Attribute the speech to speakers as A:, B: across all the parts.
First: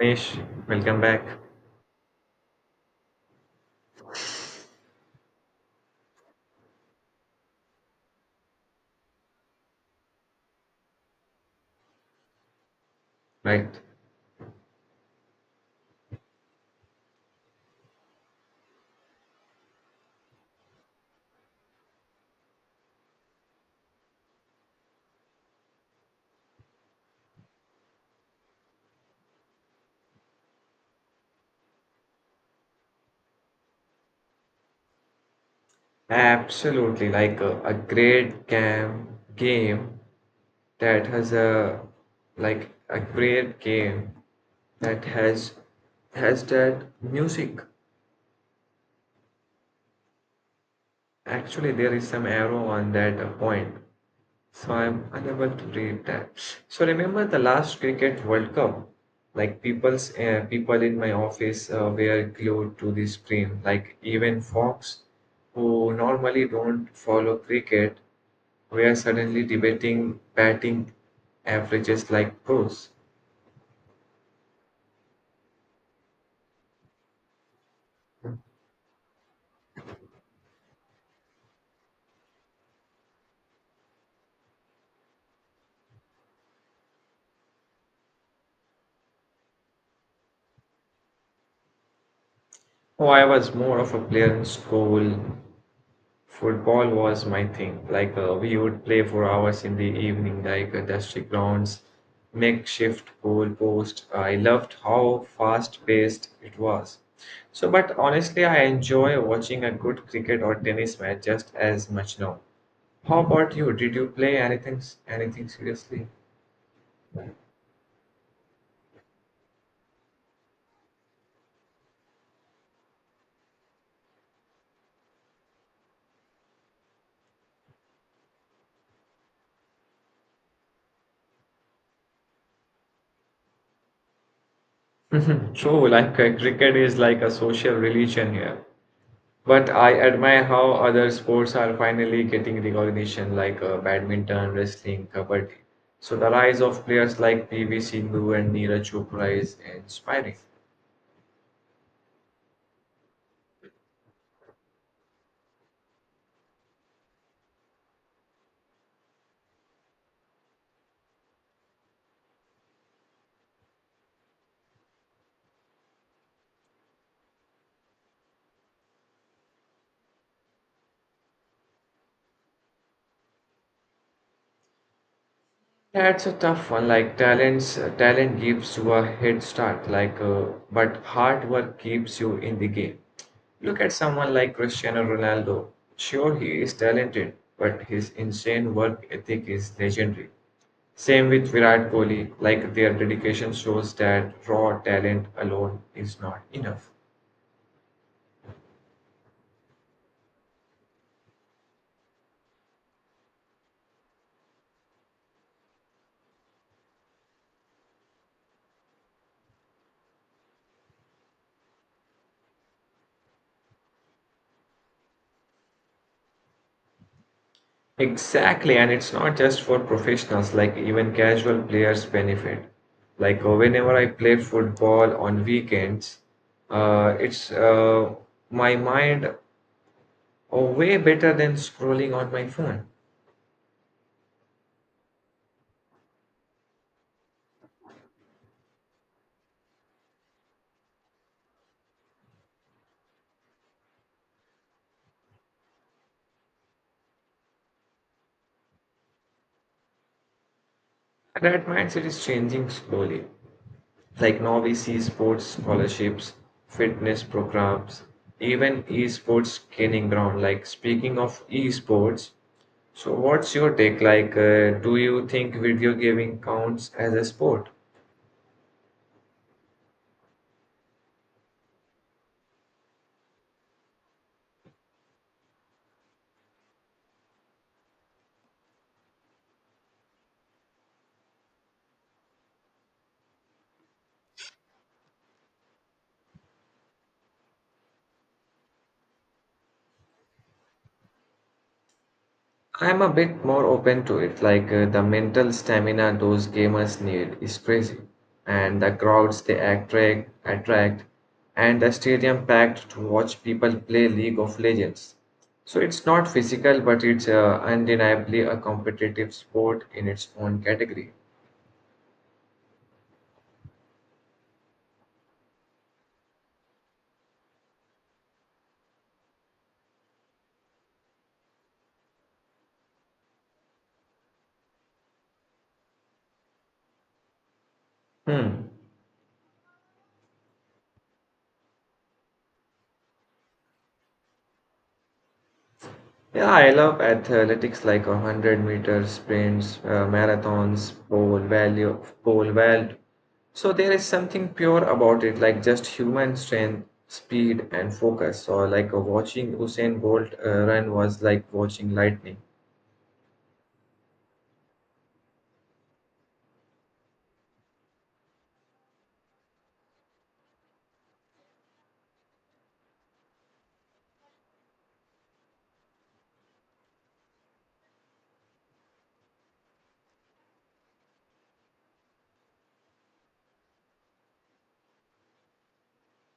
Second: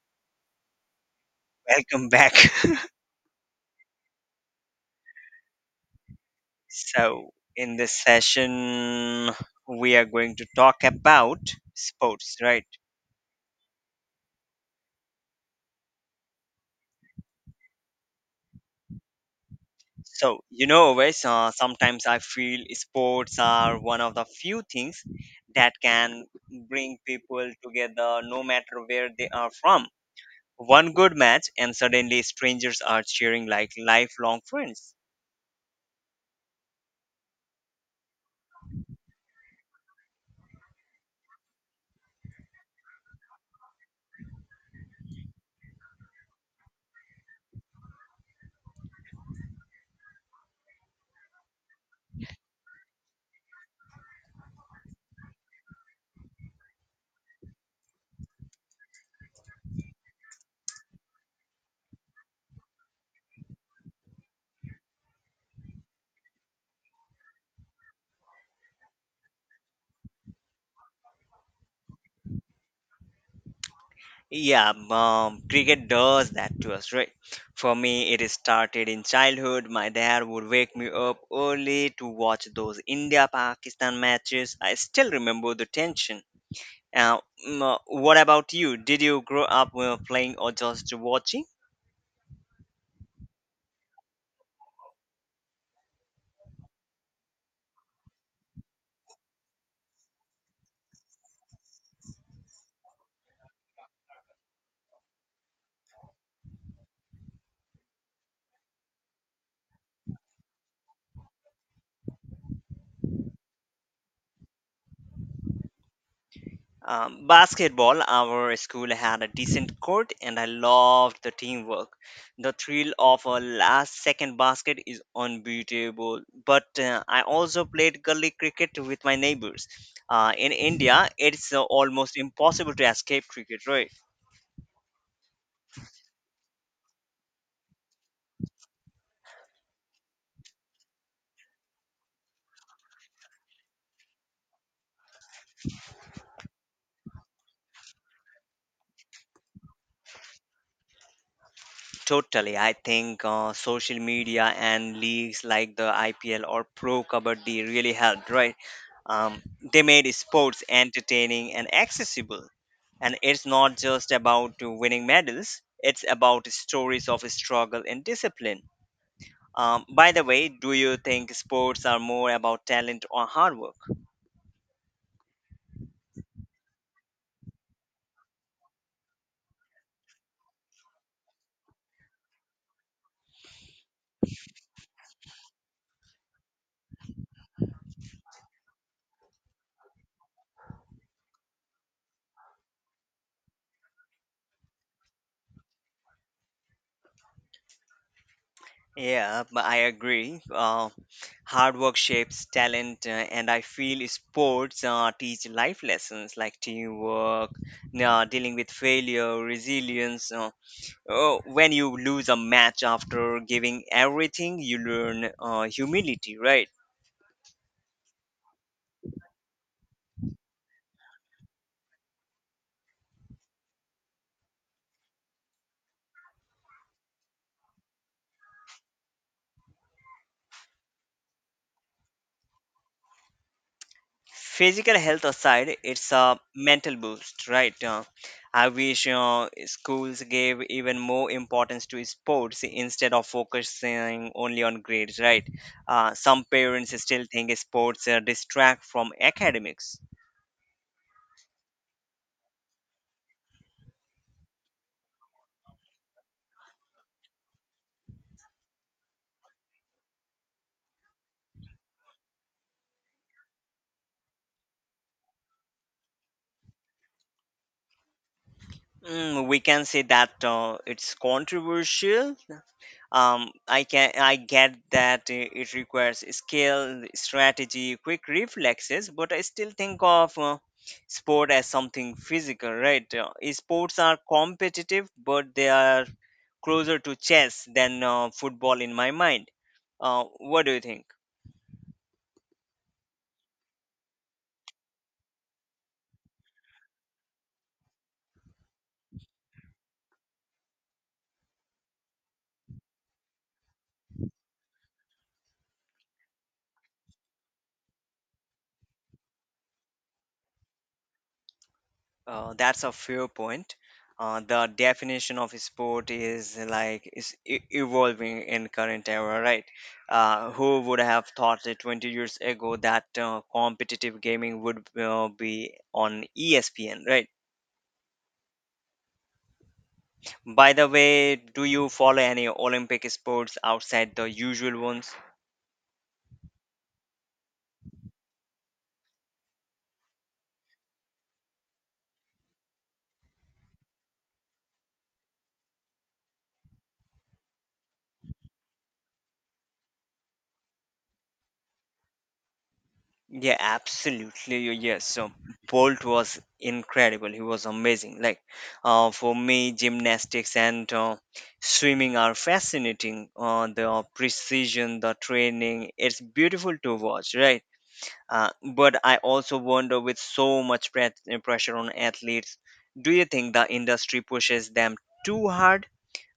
A: Mesh, welcome back.
B: Welcome back. so, in this session, we are going to talk about sports, right?
A: Right.
B: So, you know, always Sometimes I feel sports are one of the few things that can bring people together no matter where they are from. One good match, and suddenly strangers are cheering like lifelong friends.
A: Absolutely, like a great game that has a like a great game that has that music. Actually, there is some arrow on that point. So I'm unable to read that. So remember the last Cricket World Cup? Like people in my office were glued to the screen. Like even Fox, who normally don't follow cricket, were suddenly debating batting averages like pros.
B: Yeah, cricket does that to us, right? For me, it started in childhood. My dad would wake me up early to watch those India Pakistan matches. I still remember the tension. Uh, what about you? Did you grow up playing or just watching?
A: Oh, I was more of a player in school. Football was my thing. Like we would play for hours in the evening, like dusty grounds, makeshift goalpost. I loved how fast-paced it was. So, but honestly, I enjoy watching a good cricket or tennis match just as much now. How about you? Did you play anything seriously?
B: Basketball, our school had a decent court and I loved the teamwork. The thrill of a last second basket is unbeatable. But I also played gully cricket with my neighbors. In India, it's almost impossible to escape cricket, right?
A: True, like cricket is like a social religion here. But I admire how other sports are finally getting recognition, like badminton, wrestling, kabaddi. So the rise of players like PV Sindhu and Neeraj Chopra is inspiring.
B: Totally. I think social media and leagues like the IPL or Pro Kabaddi really helped, right? Um, they made sports entertaining and accessible, and it's not just about winning medals. It's about stories of struggle and discipline. By the way, do you think sports are more about talent or hard work?
A: That's a tough one. Like talent gives you a head start. But hard work keeps you in the game. Look at someone like Cristiano Ronaldo. Sure, he is talented, but his insane work ethic is legendary. Same with Virat Kohli, like their dedication shows that raw talent alone is not enough.
B: Yeah, but I agree, hard work shapes talent, and I feel sports teach life lessons like teamwork, dealing with failure, resilience. Oh, when you lose a match after giving everything, you learn humility, right?
A: Exactly, and it's not just for professionals, like even casual players benefit. Like whenever I play football on weekends, it's my mind way better than scrolling on my phone.
B: Physical health aside, it's a mental boost, right? I wish schools gave even more importance to sports instead of focusing only on grades, right? Some parents still think sports distract from academics.
A: And that mindset is changing slowly. Like now we see sports scholarships, fitness programs, even esports training ground. Like speaking of esports, so what's your take? Do you think video gaming counts as a sport?
B: Mm, we can say that it's controversial. I get that it requires skill, strategy, quick reflexes, but I still think of sport as something physical, right? Sports are competitive, but they are closer to chess than football in my mind. What do you think?
A: I'm a bit more open to it. Like the mental stamina those gamers need is crazy, and the crowds they attract, and the stadium packed to watch people play League of Legends. So it's not physical, but it's undeniably a competitive sport in its own category.
B: That's a fair point. The definition of sport is evolving in current era, right? Who would have thought it 20 years ago that competitive gaming would be on ESPN, right?
A: Hmm.
B: By the way, do you follow any Olympic sports outside the usual ones?
A: Yeah, I love athletics like 100 meter sprints, marathons, pole vault. So there is something pure about it, like just human strength, speed, and focus. Or like watching Usain Bolt run was like watching lightning.
B: Yeah, absolutely. Yes. So Bolt was incredible. He was amazing. Like, for me, gymnastics and swimming are fascinating. The precision, the training, it's beautiful to watch, right? But I also wonder, with so much pressure on athletes, do you think the industry pushes them too hard?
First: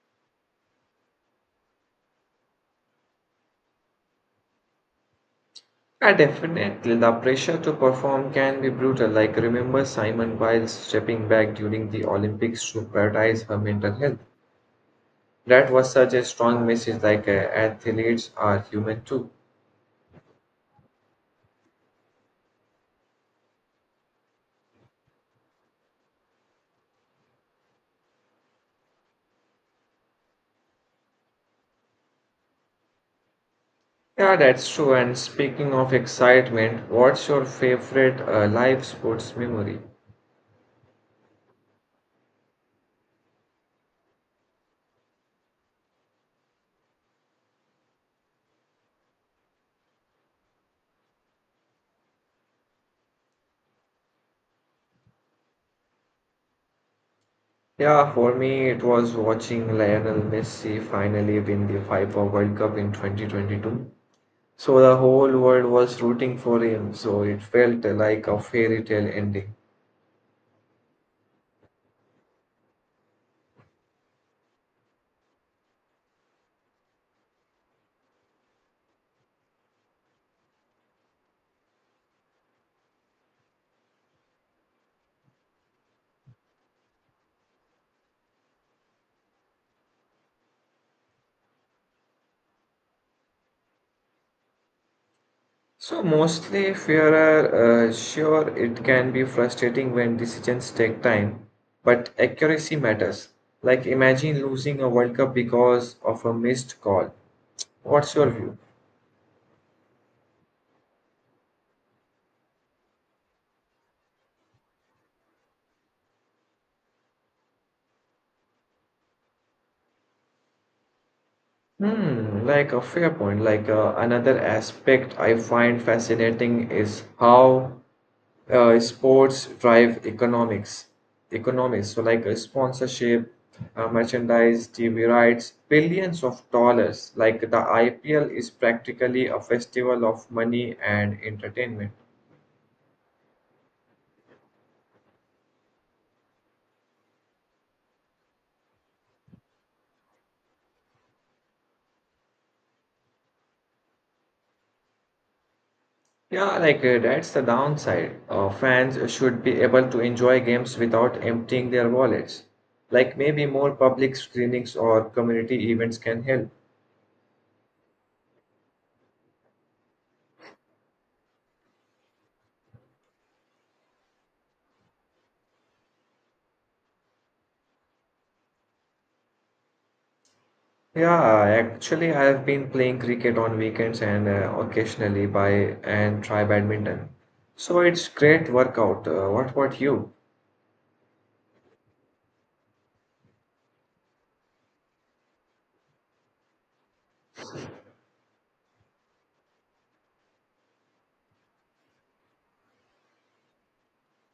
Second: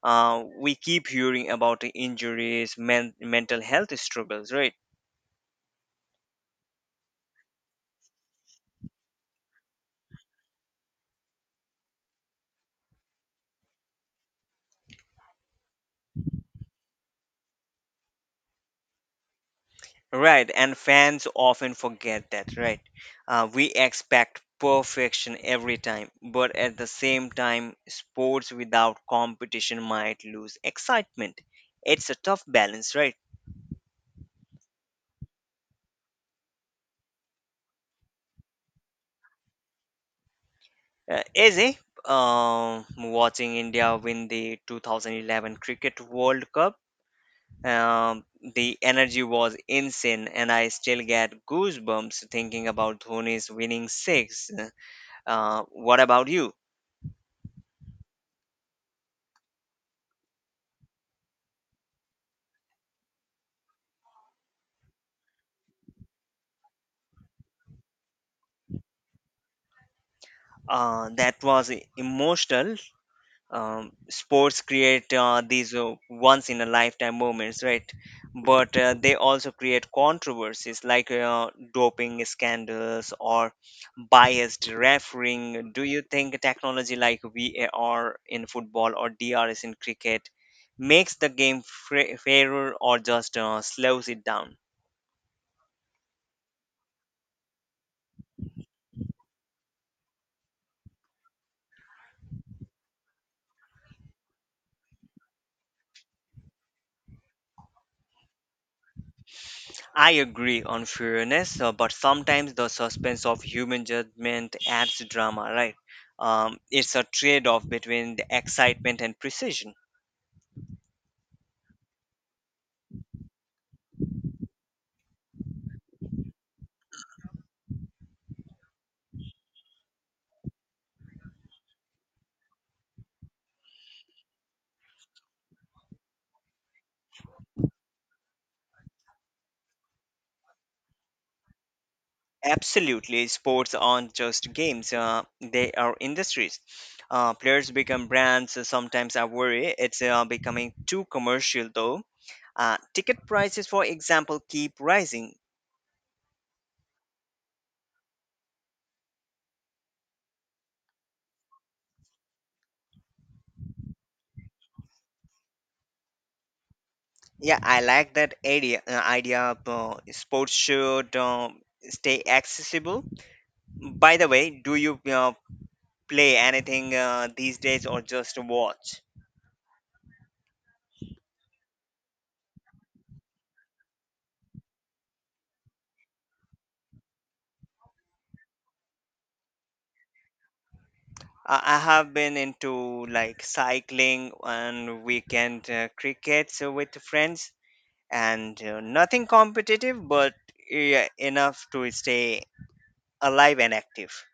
B: We keep hearing about the injuries, mental health struggles, right?
A: Yeah, definitely. The pressure to perform can be brutal. Like remember Simon Biles stepping back during the Olympics to prioritize her mental health. That was such a strong message. Like athletes are human too.
B: Right, and fans often forget that, right? We expect perfection every time, but at the same time, sports without competition might lose excitement. It's a tough balance, right?
A: Yeah, that's true. And speaking of excitement, what's your favorite live sports memory?
B: Izzy, watching India win the 2011 Cricket World Cup, um, the energy was insane, and I still get goosebumps thinking about Dhoni's winning six. What about you?
A: Yeah, for me, it was watching Lionel Messi finally win the FIFA World Cup in 2022. So the whole world was rooting for him, so it felt like a fairy tale ending.
B: That was emotional. Sports create these once in a lifetime moments, right? But they also create controversies like doping scandals or biased refereeing. Do you think technology like VAR in football or DRS in cricket makes the game fairer or just slows it down?
A: So mostly, fairer, sure, it can be frustrating when decisions take time, but accuracy matters. Like imagine losing a World Cup because of a missed call. What's your view?
B: I agree on fairness, but sometimes the suspense of human judgment adds drama, right? It's a trade off between the excitement and precision.
A: Hmm, like a fair point. Like another aspect I find fascinating is how sports drive economics. Economics. So like sponsorship, merchandise, TV rights, billions of dollars. Like the IPL is practically a festival of money and entertainment.
B: Absolutely, sports aren't just games, they are industries. Players become brands. Sometimes I worry it's becoming too commercial, though. Ticket prices, for example, keep rising.
A: Yeah, like that's the downside. Fans should be able to enjoy games without emptying their wallets. Like maybe more public screenings or community events can help.
B: Yeah, I like that idea. Idea of, sports should stay accessible. By the way, do you play anything these days or just watch?
A: Yeah, actually, I have been playing cricket on weekends and occasionally by and try badminton. So it's great workout. What about you?
B: I have been into like cycling and weekend crickets with friends, and nothing competitive, but yeah, enough to stay alive and active.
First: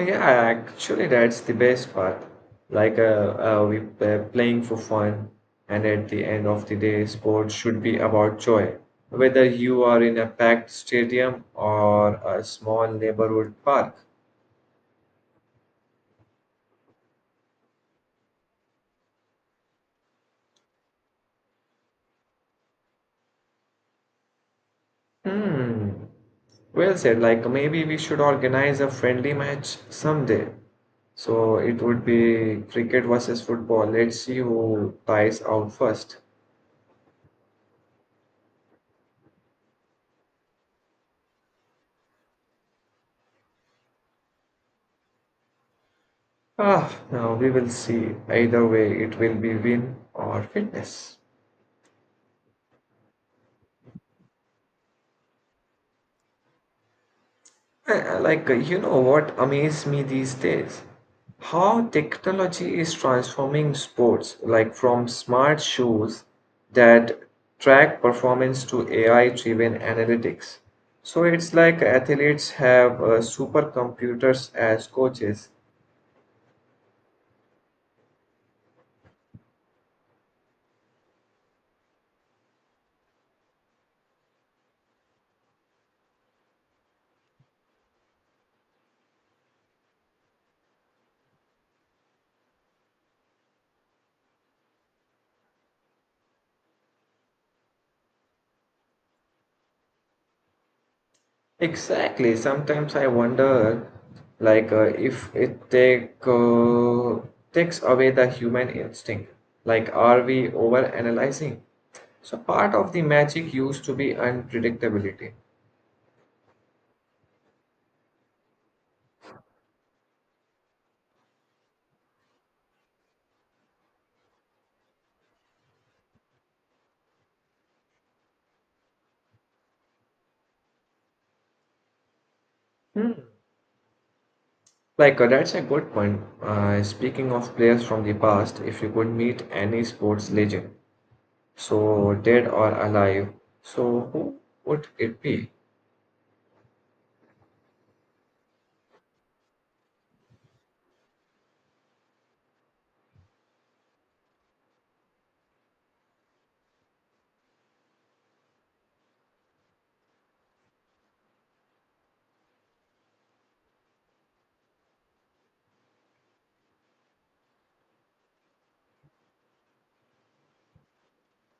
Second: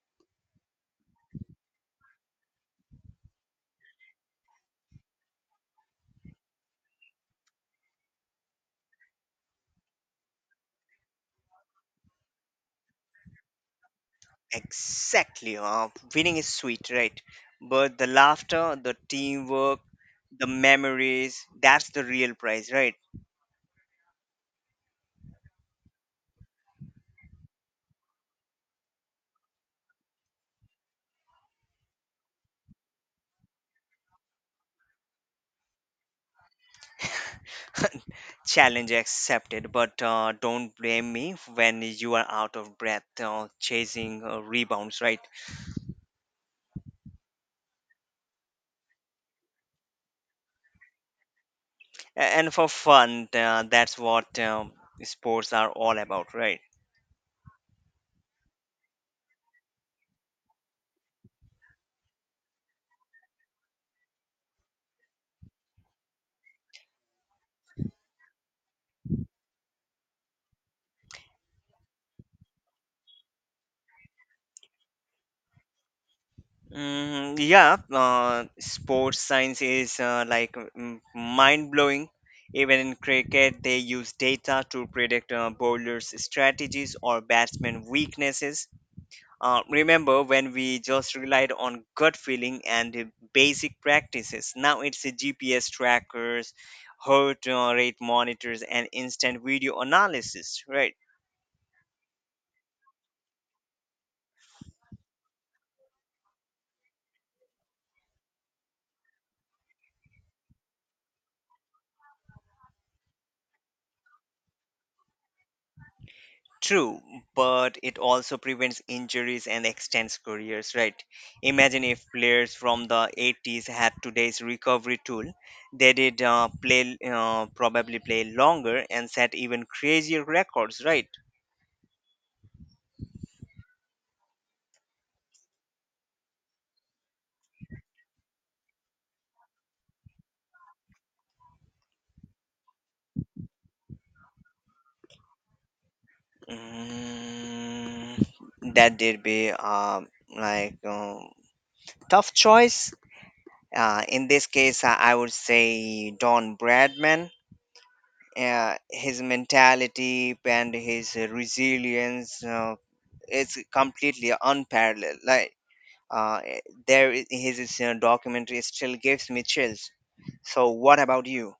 A: Yeah, actually, that's the best part. Like, we Playing for fun, and at the end of the day, sports should be about joy. Whether you are in a packed stadium or a small neighborhood park.
B: Exactly, winning is sweet, right? But the laughter, the teamwork, the memories—that's the real prize, right?
A: Hmm. Well said. Like, maybe we should organize a friendly match someday. So it would be cricket versus football. Let's see who ties out first.
B: Challenge accepted, but don't blame me when you are out of breath chasing rebounds, right?
A: Ah, now we will see. Either way, it will be win or fitness.
B: And for fun, that's what sports are all about, right?
A: You know what amazes me these days? How technology is transforming sports, like from smart shoes that track performance to AI-driven analytics. So it's like athletes have supercomputers as coaches.
B: Mm, yeah, sports science is mind blowing. Even in cricket, they use data to predict bowlers' strategies or batsmen' weaknesses. Remember when we just relied on gut feeling and basic practices? Now it's the GPS trackers, heart rate monitors, and instant video analysis, right?
A: Exactly. Sometimes I wonder, if it take takes away the human instinct. Like, are we overanalyzing? So part of the magic used to be unpredictability.
B: True, but it also prevents injuries and extends careers, right? Imagine if players from the 80s had today's recovery tool, they probably play longer and set even crazier records, right?
A: Hmm. That's a good point. Speaking of players from the past, if you could meet any sports legend, so dead or alive, so who would it be?
B: Mm, that did be like Tough choice. In this case, I would say Don Bradman. His mentality and his resilience is completely unparalleled. Uh, his documentary still gives me chills. So, what about you?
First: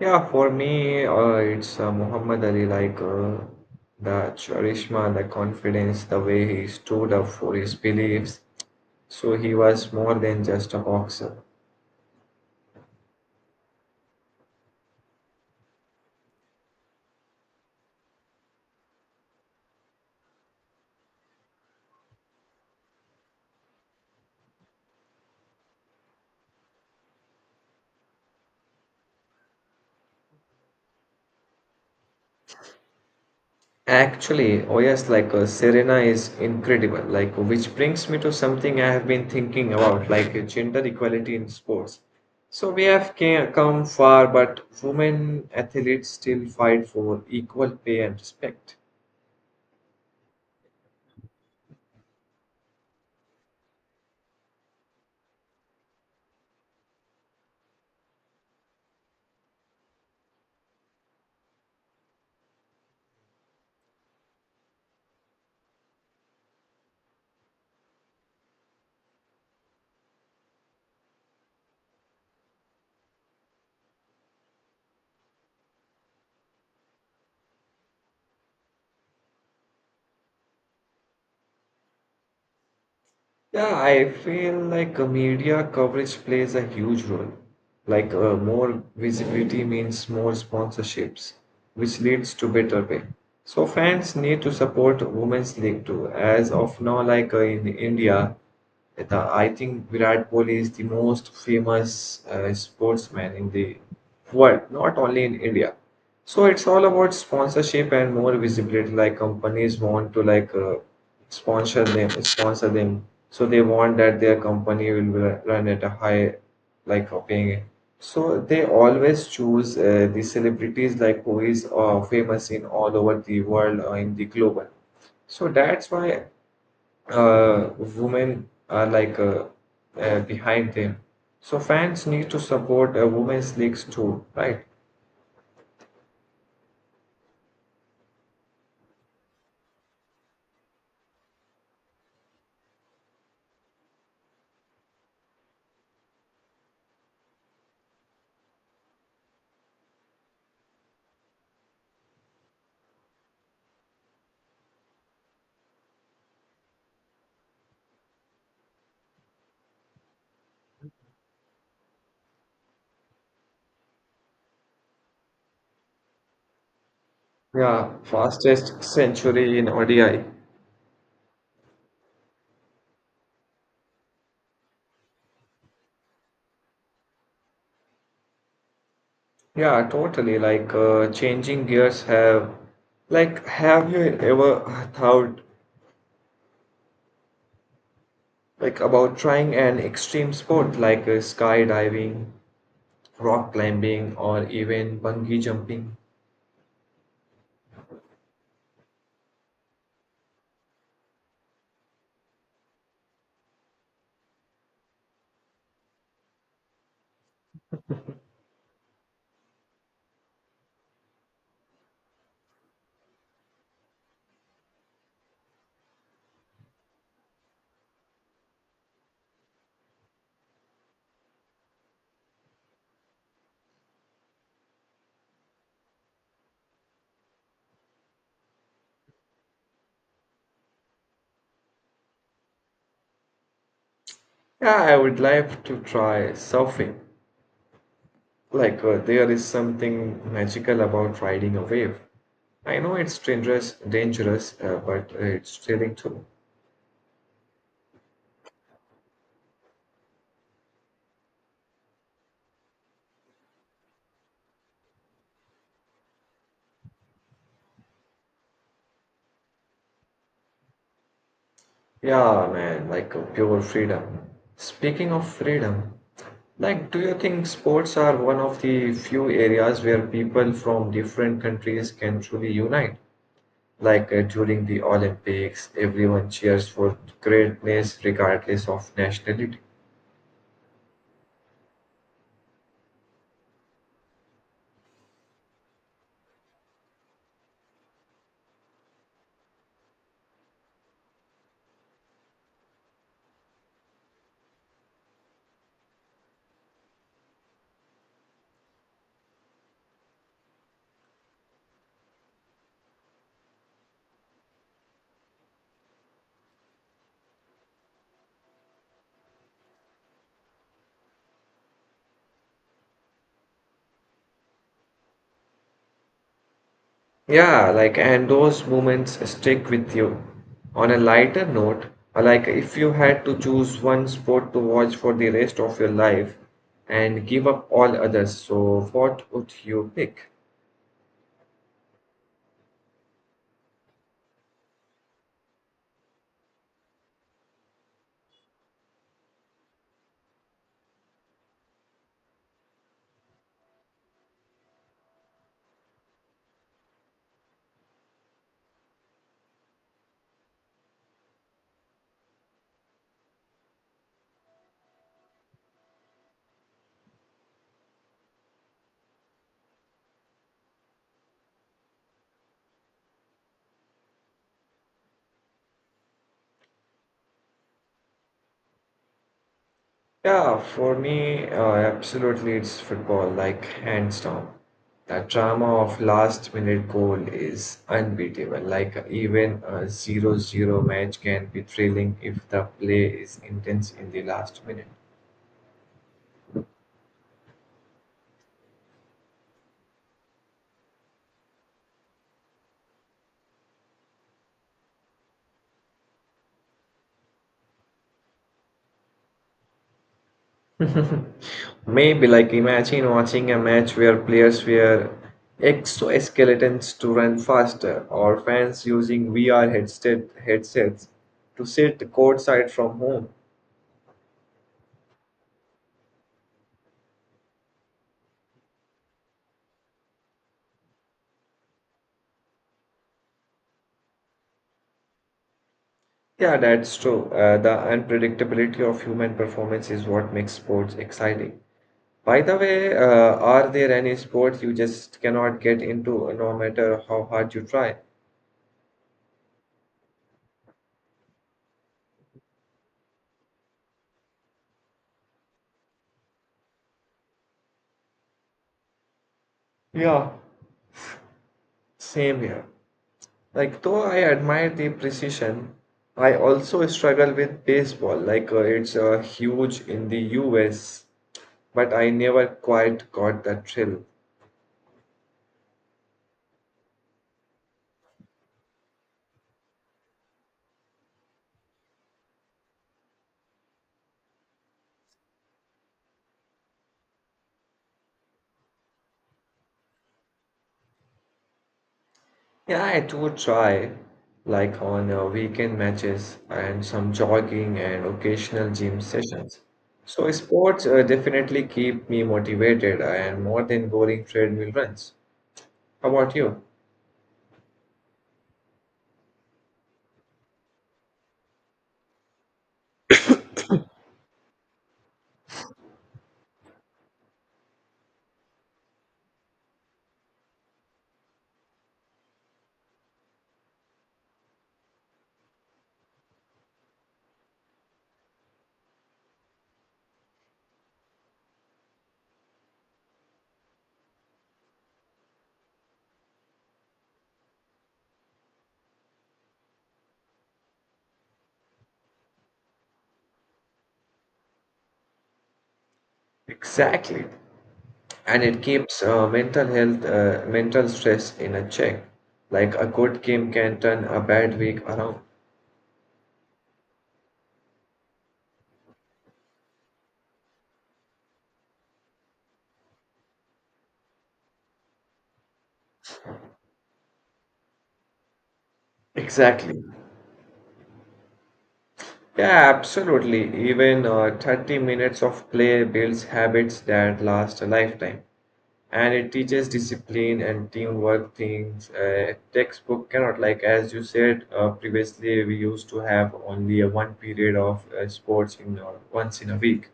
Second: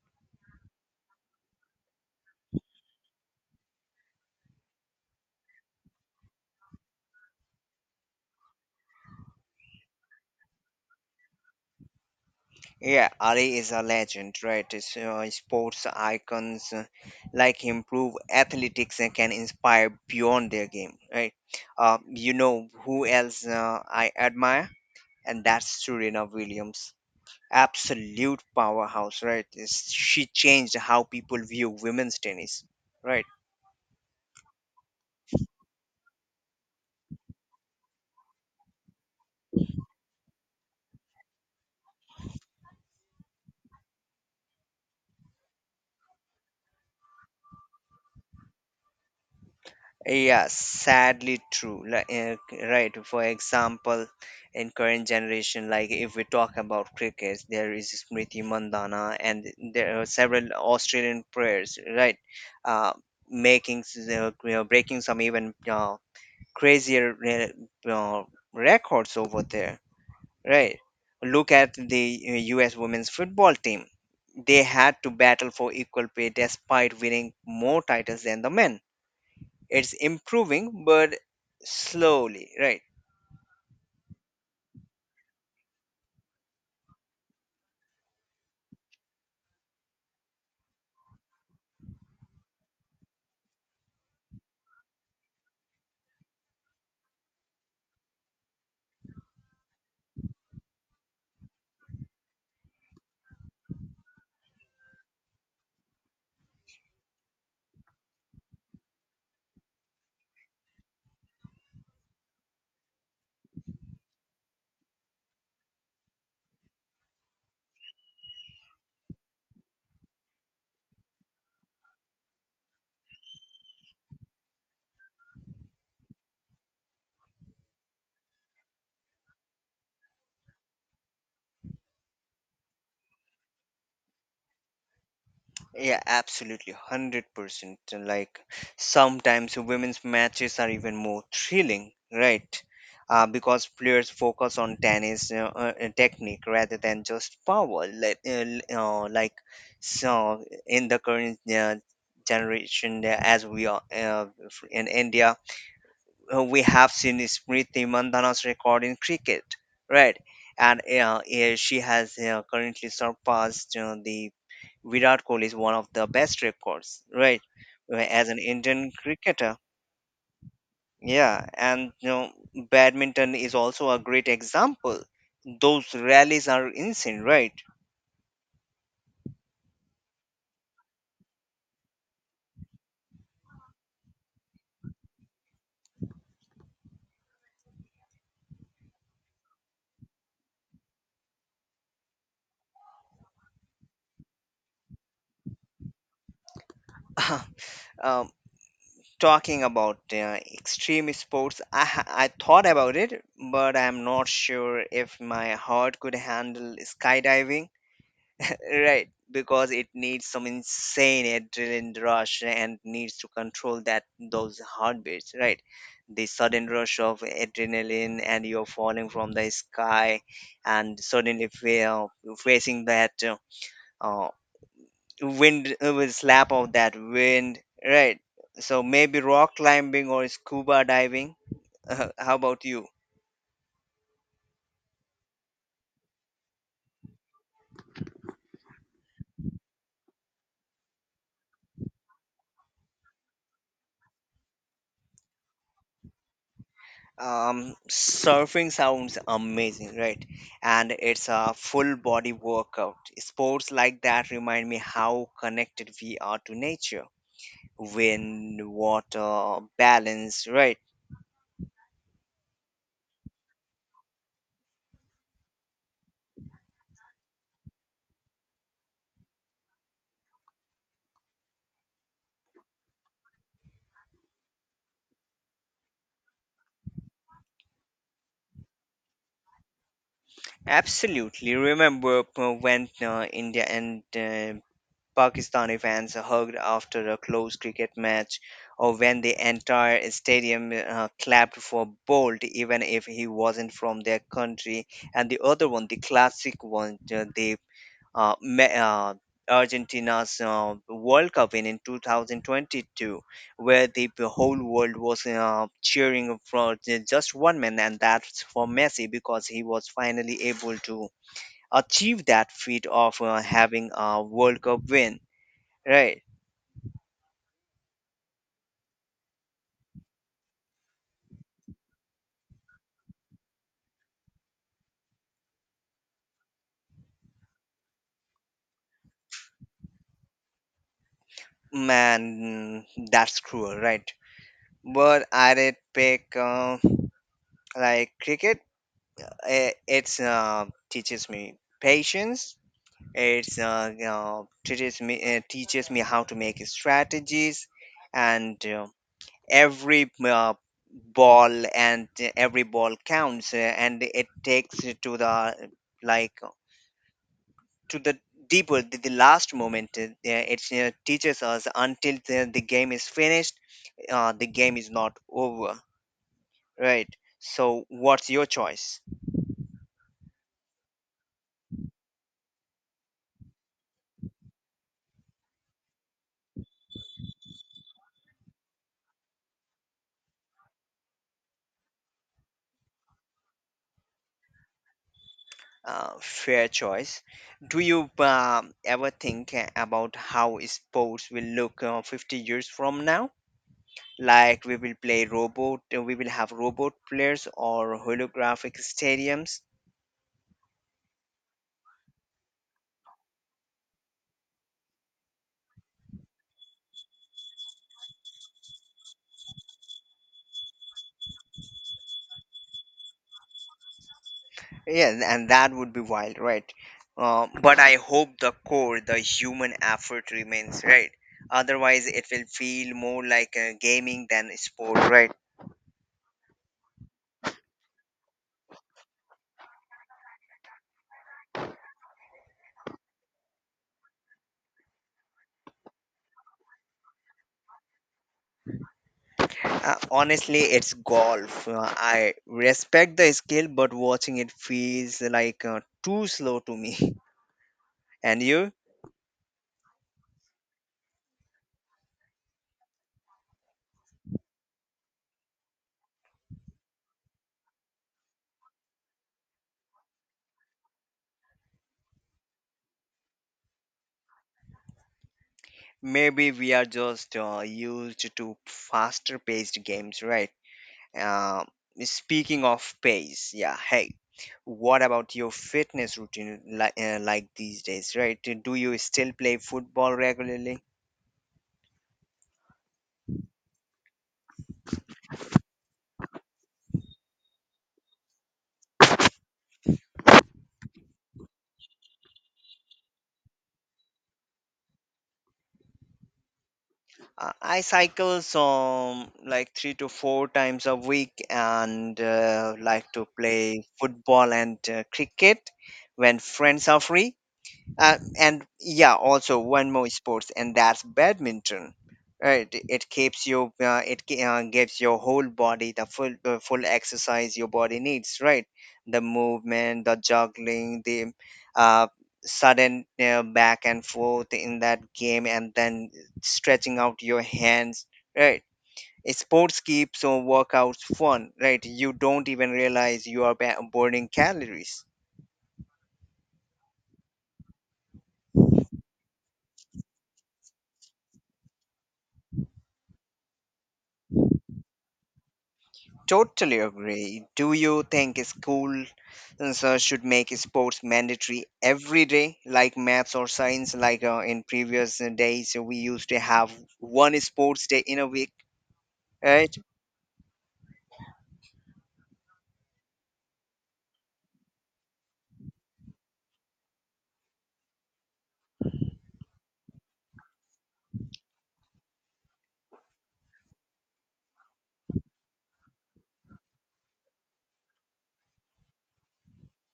A: Yeah, for me, it's Muhammad Ali, like the charisma, the confidence, the way he stood up for his beliefs. So he was more than just a boxer.
B: Yeah, Ali is a legend, right? It's sports icons like him prove athletics and can inspire beyond their game, right? You know who else I admire? And that's Serena Williams. Absolute powerhouse, right? She changed how people view women's tennis, right?
A: Actually, oh yes, like Serena is incredible. Like, which brings me to something I have been thinking about, like gender equality in sports. So we have come far, but women athletes still fight for equal pay and respect.
B: Yeah, sadly true. Right. For example, in current generation, like if we talk about cricket, there is Smriti Mandana, and there are several Australian players, right? Uh, Making you know, breaking some even crazier records over there, right? Look at the U.S. women's football team. They had to battle for equal pay despite winning more titles than the men. It's improving, but slowly, right?
A: Yeah, I feel like media coverage plays a huge role. Like more visibility means more sponsorships, which leads to better pay. So fans need to support women's league too. As of now, like in India, I think Virat Kohli is the most famous sportsman in the world, not only in India. So it's all about sponsorship and more visibility. Like companies want to like sponsor them. So they want that their company will run at a high like paying. So they always choose the celebrities like who is famous in all over the world or in the global. So that's why women are like behind them. So fans need to support women's leagues too, right?
B: Yeah, absolutely, 100%. Like sometimes women's matches are even more thrilling, right? Because players focus on tennis technique rather than just power. L- uh, like so in the current generation, as we are f- in India, we have seen Smriti Mandhana's record in cricket, right? And yeah, she has currently surpassed the Virat Kohli's one of the best records, right?
A: Yeah,
B: As an
A: fastest
B: Indian
A: century
B: cricketer,
A: in ODI.
B: yeah. And you know, badminton is also a great example. Those rallies are insane, right?
A: Yeah, totally. Like changing gears have like have you ever thought about trying an extreme sport like skydiving, rock climbing or even bungee jumping?
B: Um, Talking about extreme sports, I thought about it, but I'm not sure if my heart could handle skydiving. Right, because it needs some insane adrenaline rush and needs to control that, those heartbeats, right? The sudden rush of adrenaline, and you're falling from the sky, and suddenly feel facing that uh, wind, will slap of that wind, right? So maybe rock climbing or scuba diving. How about you?
A: Yeah, I would like to try surfing. Like there is something magical about riding a wave. I know it's dangerous, but it's thrilling too.
B: Surfing sounds amazing, right? And it's a full body workout. Sports like that remind me how connected we are to nature, wind, water, balance, right?
A: Yeah, man, like pure freedom. Speaking of freedom, like, do you think sports are one of the few areas where people from different countries can truly unite? Like during the Olympics, everyone cheers for greatness regardless of nationality.
B: Absolutely. Remember when India and uh, Pakistani fans hugged after a close cricket match, or when the entire stadium clapped for Bolt even if he wasn't from their country? And the other one, the classic one, uh, Me- uh, Argentina's World Cup win in 2022, where the whole world was cheering for just one man, and that's for Messi, because he was finally able to achieve that feat of having a World Cup win. Right.
A: Yeah, like, and those moments stick with you. On a lighter note, if you had to choose one sport to watch for the rest of your life and give up all others, so what would you pick?
B: Man, that's cruel, right? But I did pick like cricket. It, it's teaches me patience. It's teaches me how to make strategies, and every uh, ball and every ball counts, and it takes it to the like to the the last moment. It teaches us until the game is finished, the game is not over, right? So, what's your choice?
A: Yeah, for me, absolutely, it's football, like, hands down. The drama of last minute goal is unbeatable. Like, even a 0-0 match can be thrilling if the play is intense in the last minute.
B: Fair choice. Do you ever think about how sports will look 50 years from now? Like we will play robot, we will have robot players or holographic stadiums.
A: Maybe like imagine watching a match where players wear exoskeletons to run faster, or fans using VR headsets to sit courtside from home.
B: Yeah, and that would be wild, right? But I hope the core, the human effort remains, right? Otherwise, it will feel more like a gaming than a sport, right?
A: Yeah, that's true. The unpredictability of human performance is what makes sports exciting. By the way, are there any sports you just cannot get into no matter how hard you try?
B: Honestly, it's golf. I respect the skill, but watching it feels like too slow to me. And you?
A: Yeah, same here. Like, though I admire the precision, I also struggle with baseball. Like, it's huge in the US, but I never quite got the thrill.
B: Maybe we are just used to faster paced games, right? Um Speaking of pace, yeah, hey, what about your fitness routine, like these days, right? Do you still play football regularly?
A: Yeah, I do try, like on weekend matches and some jogging and occasional gym sessions. So, sports definitely keep me motivated and more than boring treadmill runs. How about you?
B: I cycle some like 3 to 4 times a week and like to play football and cricket when friends are free. And yeah, also one more sports, and that's badminton. Right, it keeps you, gives your whole body the full exercise your body needs. Right, the movement, the juggling, the uh, sudden back and forth in that game, and then stretching out your hands. Right. Sports keeps your workouts fun. Right, you don't even realize you are burning calories.
A: Exactly. And it keeps mental stress in a check. Like a good game can turn a bad week around.
B: Totally agree. Do you think schools should make sports mandatory every day, like maths or science? Like in previous days, we used to have one sports day in a week, right?
A: Exactly. Yeah, absolutely. Even 30 minutes of play builds habits that last a lifetime. And it teaches discipline and teamwork things. Textbook cannot, like as you said previously, we used to have only a one period of sports in once in a week.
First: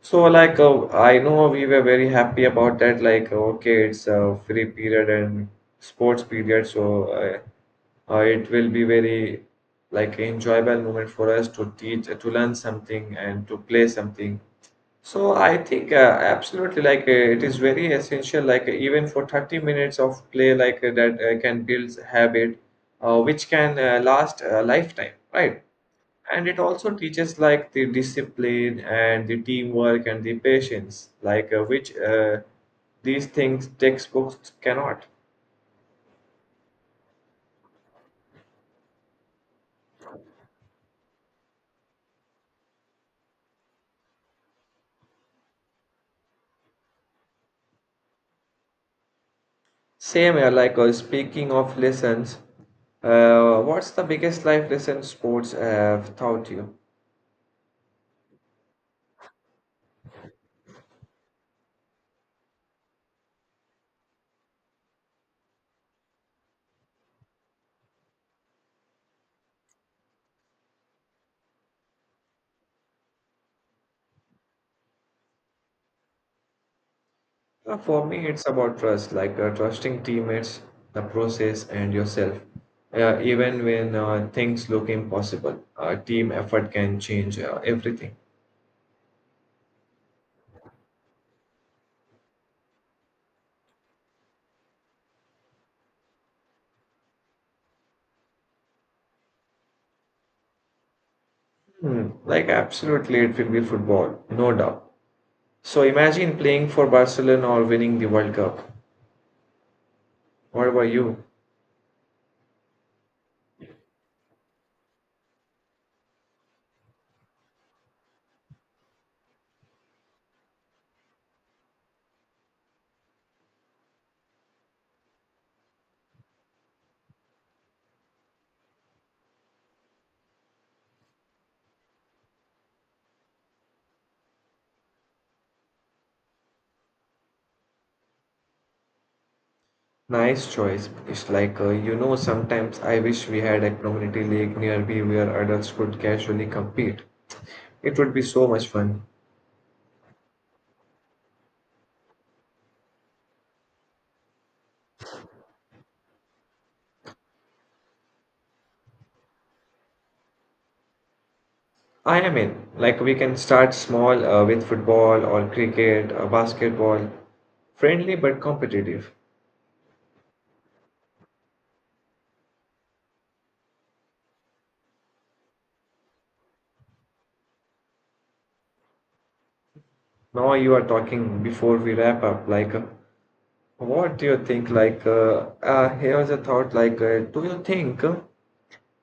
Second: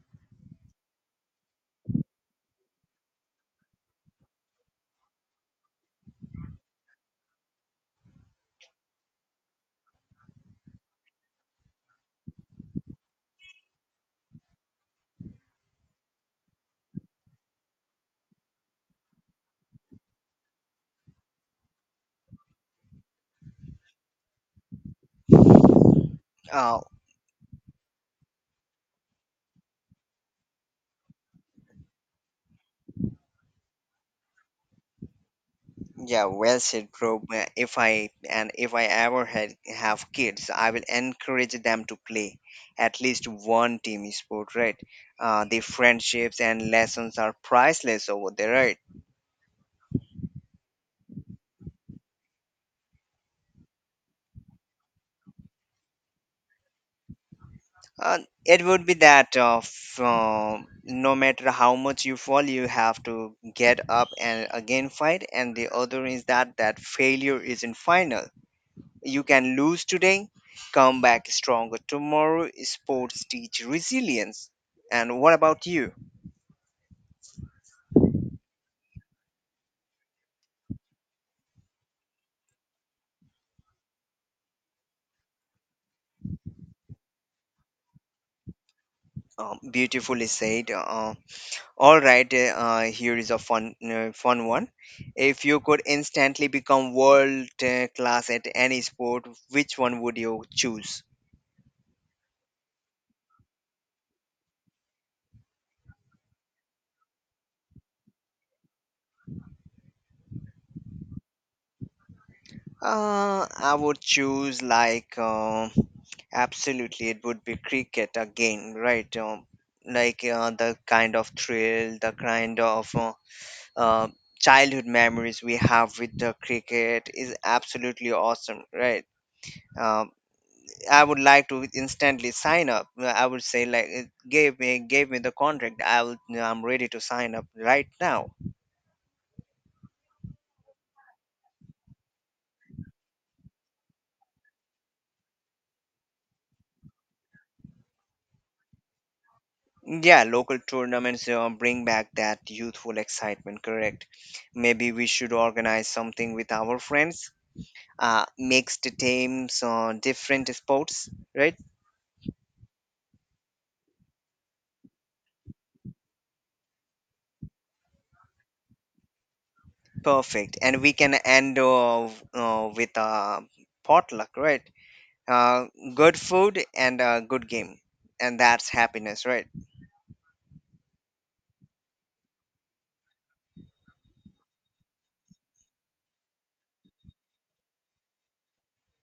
A: So, like, I know we were very happy about that. Like, okay, it's a free period and sports period, so it will be very like enjoyable moment for us to teach, to learn something, and to play something. So, I think absolutely, like, it is very essential. Like, even for 30 minutes of play, like that, can build habit, which can last a lifetime, right? And it
B: Uh,
A: also teaches like the discipline and the teamwork and the patience like which these things textbooks cannot.
B: yeah, well said, bro. If I ever had have kids, I will encourage them to play at least one team sport, right? The friendships and lessons are priceless over there, right?
A: Same here like speaking of lessons, what's the biggest life lesson sports have taught you?
B: Uh, it would be that of uh, no matter how much you fall, you have to get up and again fight. And the other is that failure isn't final. You can lose today, come back stronger tomorrow. Sports teach resilience. And what about you?
A: For me it's about trust like trusting teammates, the process and yourself, even when things look impossible team effort can change everything.
B: Beautifully said. All right, here is a fun one. If you could instantly become world class at any sport, which one would you choose?
A: Hmm. Like, absolutely, it will be football, no doubt. So, imagine playing for Barcelona or winning the World Cup. What about you?
B: I would choose like absolutely it would be cricket again, right? Like the kind of thrill, the kind of uh, childhood memories we have with the cricket is absolutely awesome, right? Um, I would like to instantly sign up. I would say like give me the contract. I'm ready to sign up right now.
A: Nice choice. It's like, you know, sometimes I wish we had a community league nearby where adults could casually compete. It would be so much fun.
B: Yeah, local tournaments bring back that youthful excitement, correct? Maybe we should organize something with our friends, mixed teams on different sports, right?
A: I am in. Like, we can start small with football or cricket or basketball. Friendly but competitive.
B: Perfect. And we can end with a potluck, right? Uh, Good food and a good game. And that's happiness, right?
A: Now you are talking before we wrap up, what do you think? Here's a thought. Do you think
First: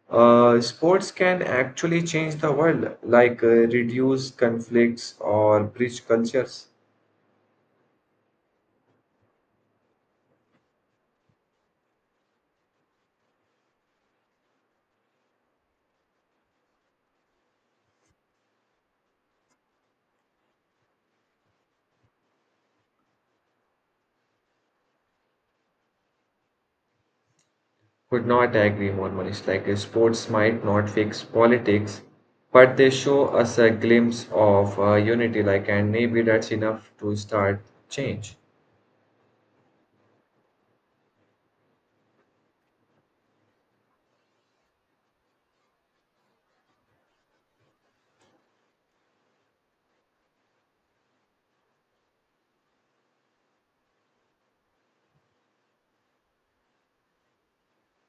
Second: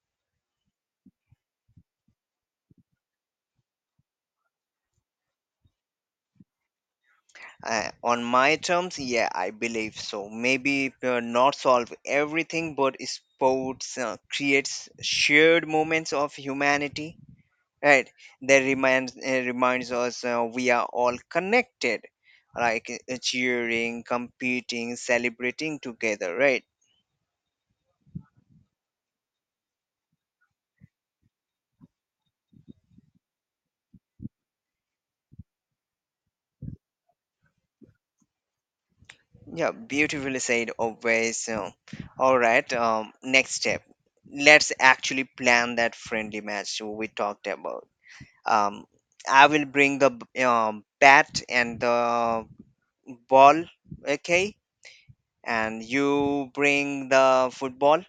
A: sports can actually change the world? Like, reduce conflicts or bridge cultures?
B: On my terms, yeah, I believe so. Maybe not solve everything, but sports creates shared moments of humanity, right? That reminds us we are all connected, like cheering, competing, celebrating together, right?
A: Could not agree more, Manish. Like, sports might not fix politics, but they show us a glimpse of unity. Like, and maybe that's enough to start change.
B: Yeah, beautifully said. Always. All right. Next step. Let's actually plan that friendly match we talked about. um, I will bring the bat and the ball, okay? And you bring the football.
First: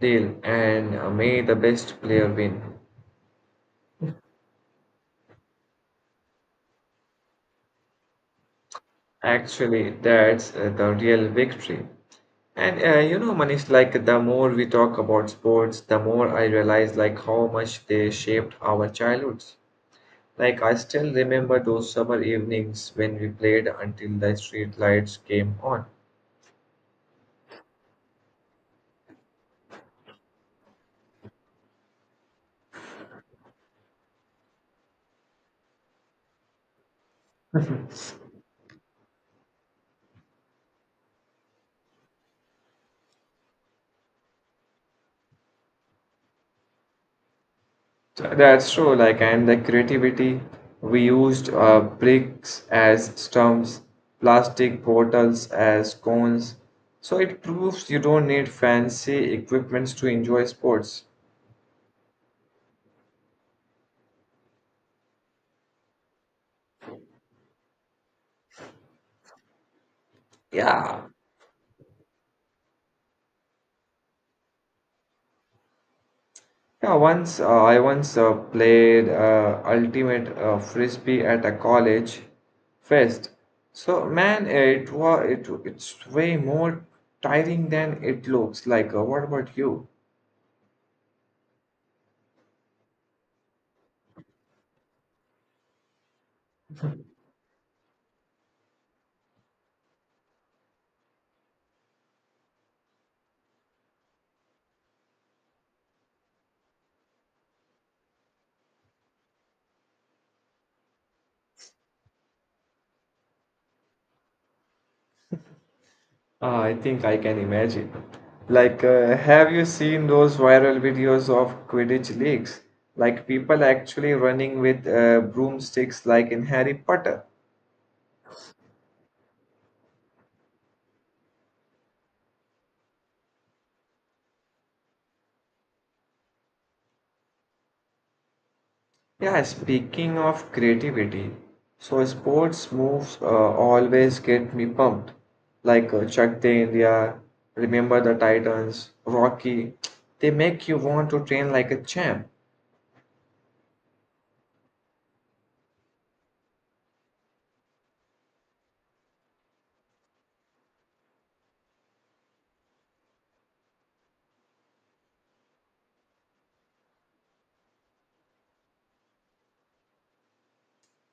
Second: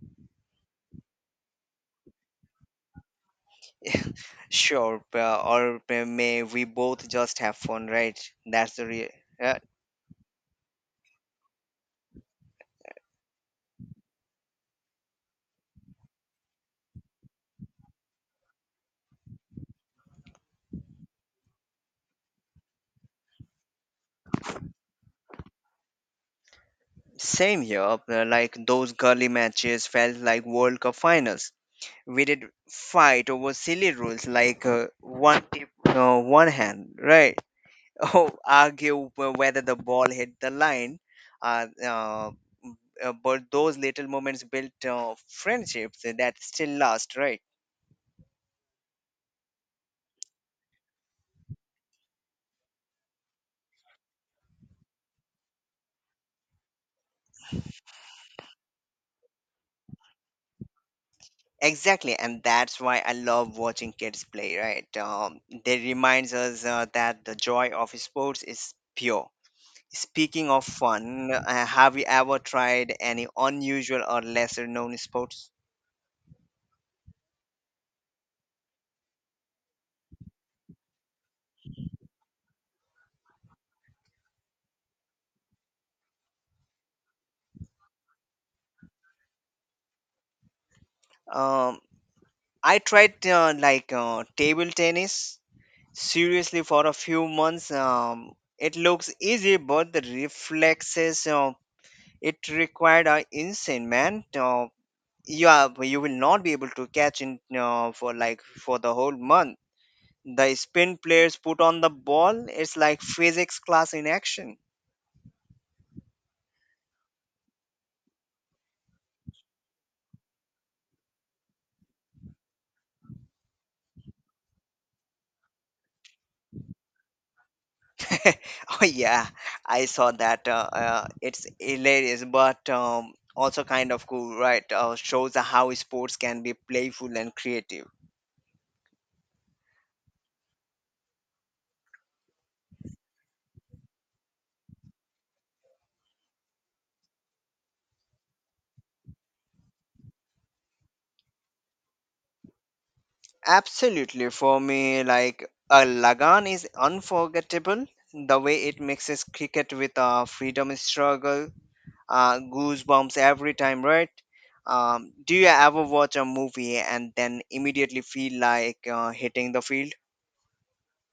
A: Deal. And may the best player win.
B: Sure, or may we both just have fun, right? That's the real. Yeah.
A: Actually, that's the real victory. And you know, Manish, like the more we talk about sports, the more I realize like how much they shaped our childhoods. Like I still remember those summer evenings when we played until the street lights came on.
B: Same here. Like those gully matches felt like World Cup finals. We did fight over silly rules like one tip, one hand, right? Oh, argue whether the ball hit the line. Uh, uh, but those little moments built friendships that still last, right?
A: So that's true. Like and the creativity, we used bricks as stumps, plastic bottles as cones. So it proves you don't need fancy equipments to enjoy sports.
B: Exactly, and that's why I love watching kids play. Right. They reminds us that the joy of sports is pure. Speaking of
A: Yeah,
B: fun, have you ever tried any unusual or lesser known sports?
A: Yeah, once I once played ultimate frisbee at a college fest. So man, it was it's way more tiring than it looks like. What about you?
B: Um, I tried table tennis seriously for a few months. It looks easy but the reflexes it required are insane, man. Yeah, but you will not be able to catch in for like for the whole month the spin players put on the ball. It's like physics class in action.
A: I think I can imagine. Like, have you seen those viral videos of Quidditch leagues? Like people actually running with broomsticks, like in Harry Potter.
B: Oh yeah, I saw that. It's hilarious, but also kind of cool, right? Shows how sports can be playful and creative.
A: Yeah, speaking of creativity, so sports moves always get me pumped. Like Chak De India, Remember the Titans, Rocky, they make you want to train like a champ
B: Absolutely. For me, like a Lagan is unforgettable. The way it mixes cricket with a freedom struggle, goosebumps every time, right? Do you ever watch a movie and then immediately feel like hitting the field?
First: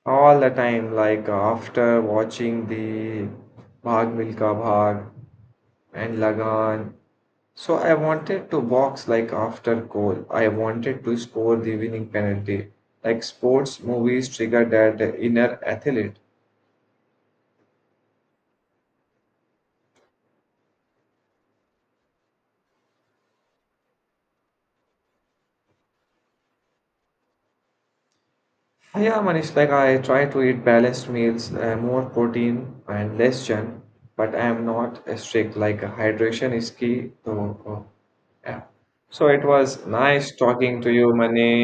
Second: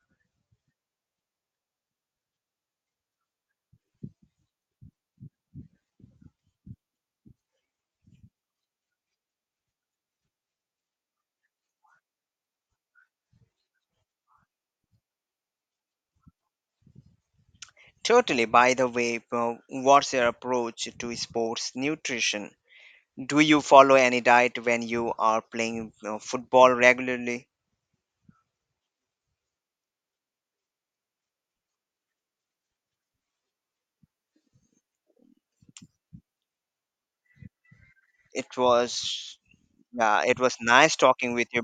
A: all the time. Like after watching the Bhag Milka Bhag and Lagan, so I wanted to box like after goal. I wanted to score the winning penalty. Like sports movies trigger that inner athlete.
B: Totally. By the way, what's your approach to sports nutrition? Do you follow any diet when you are playing football regularly?
A: Yeah, Manish, like I try to eat balanced meals, more protein and less junk, but I am not strict. Like hydration is key. So,
B: It
A: yeah. So
B: was,
A: it was
B: yeah,
A: nice
B: it was
A: talking to
B: nice
A: you,
B: talking with you.
A: Manish.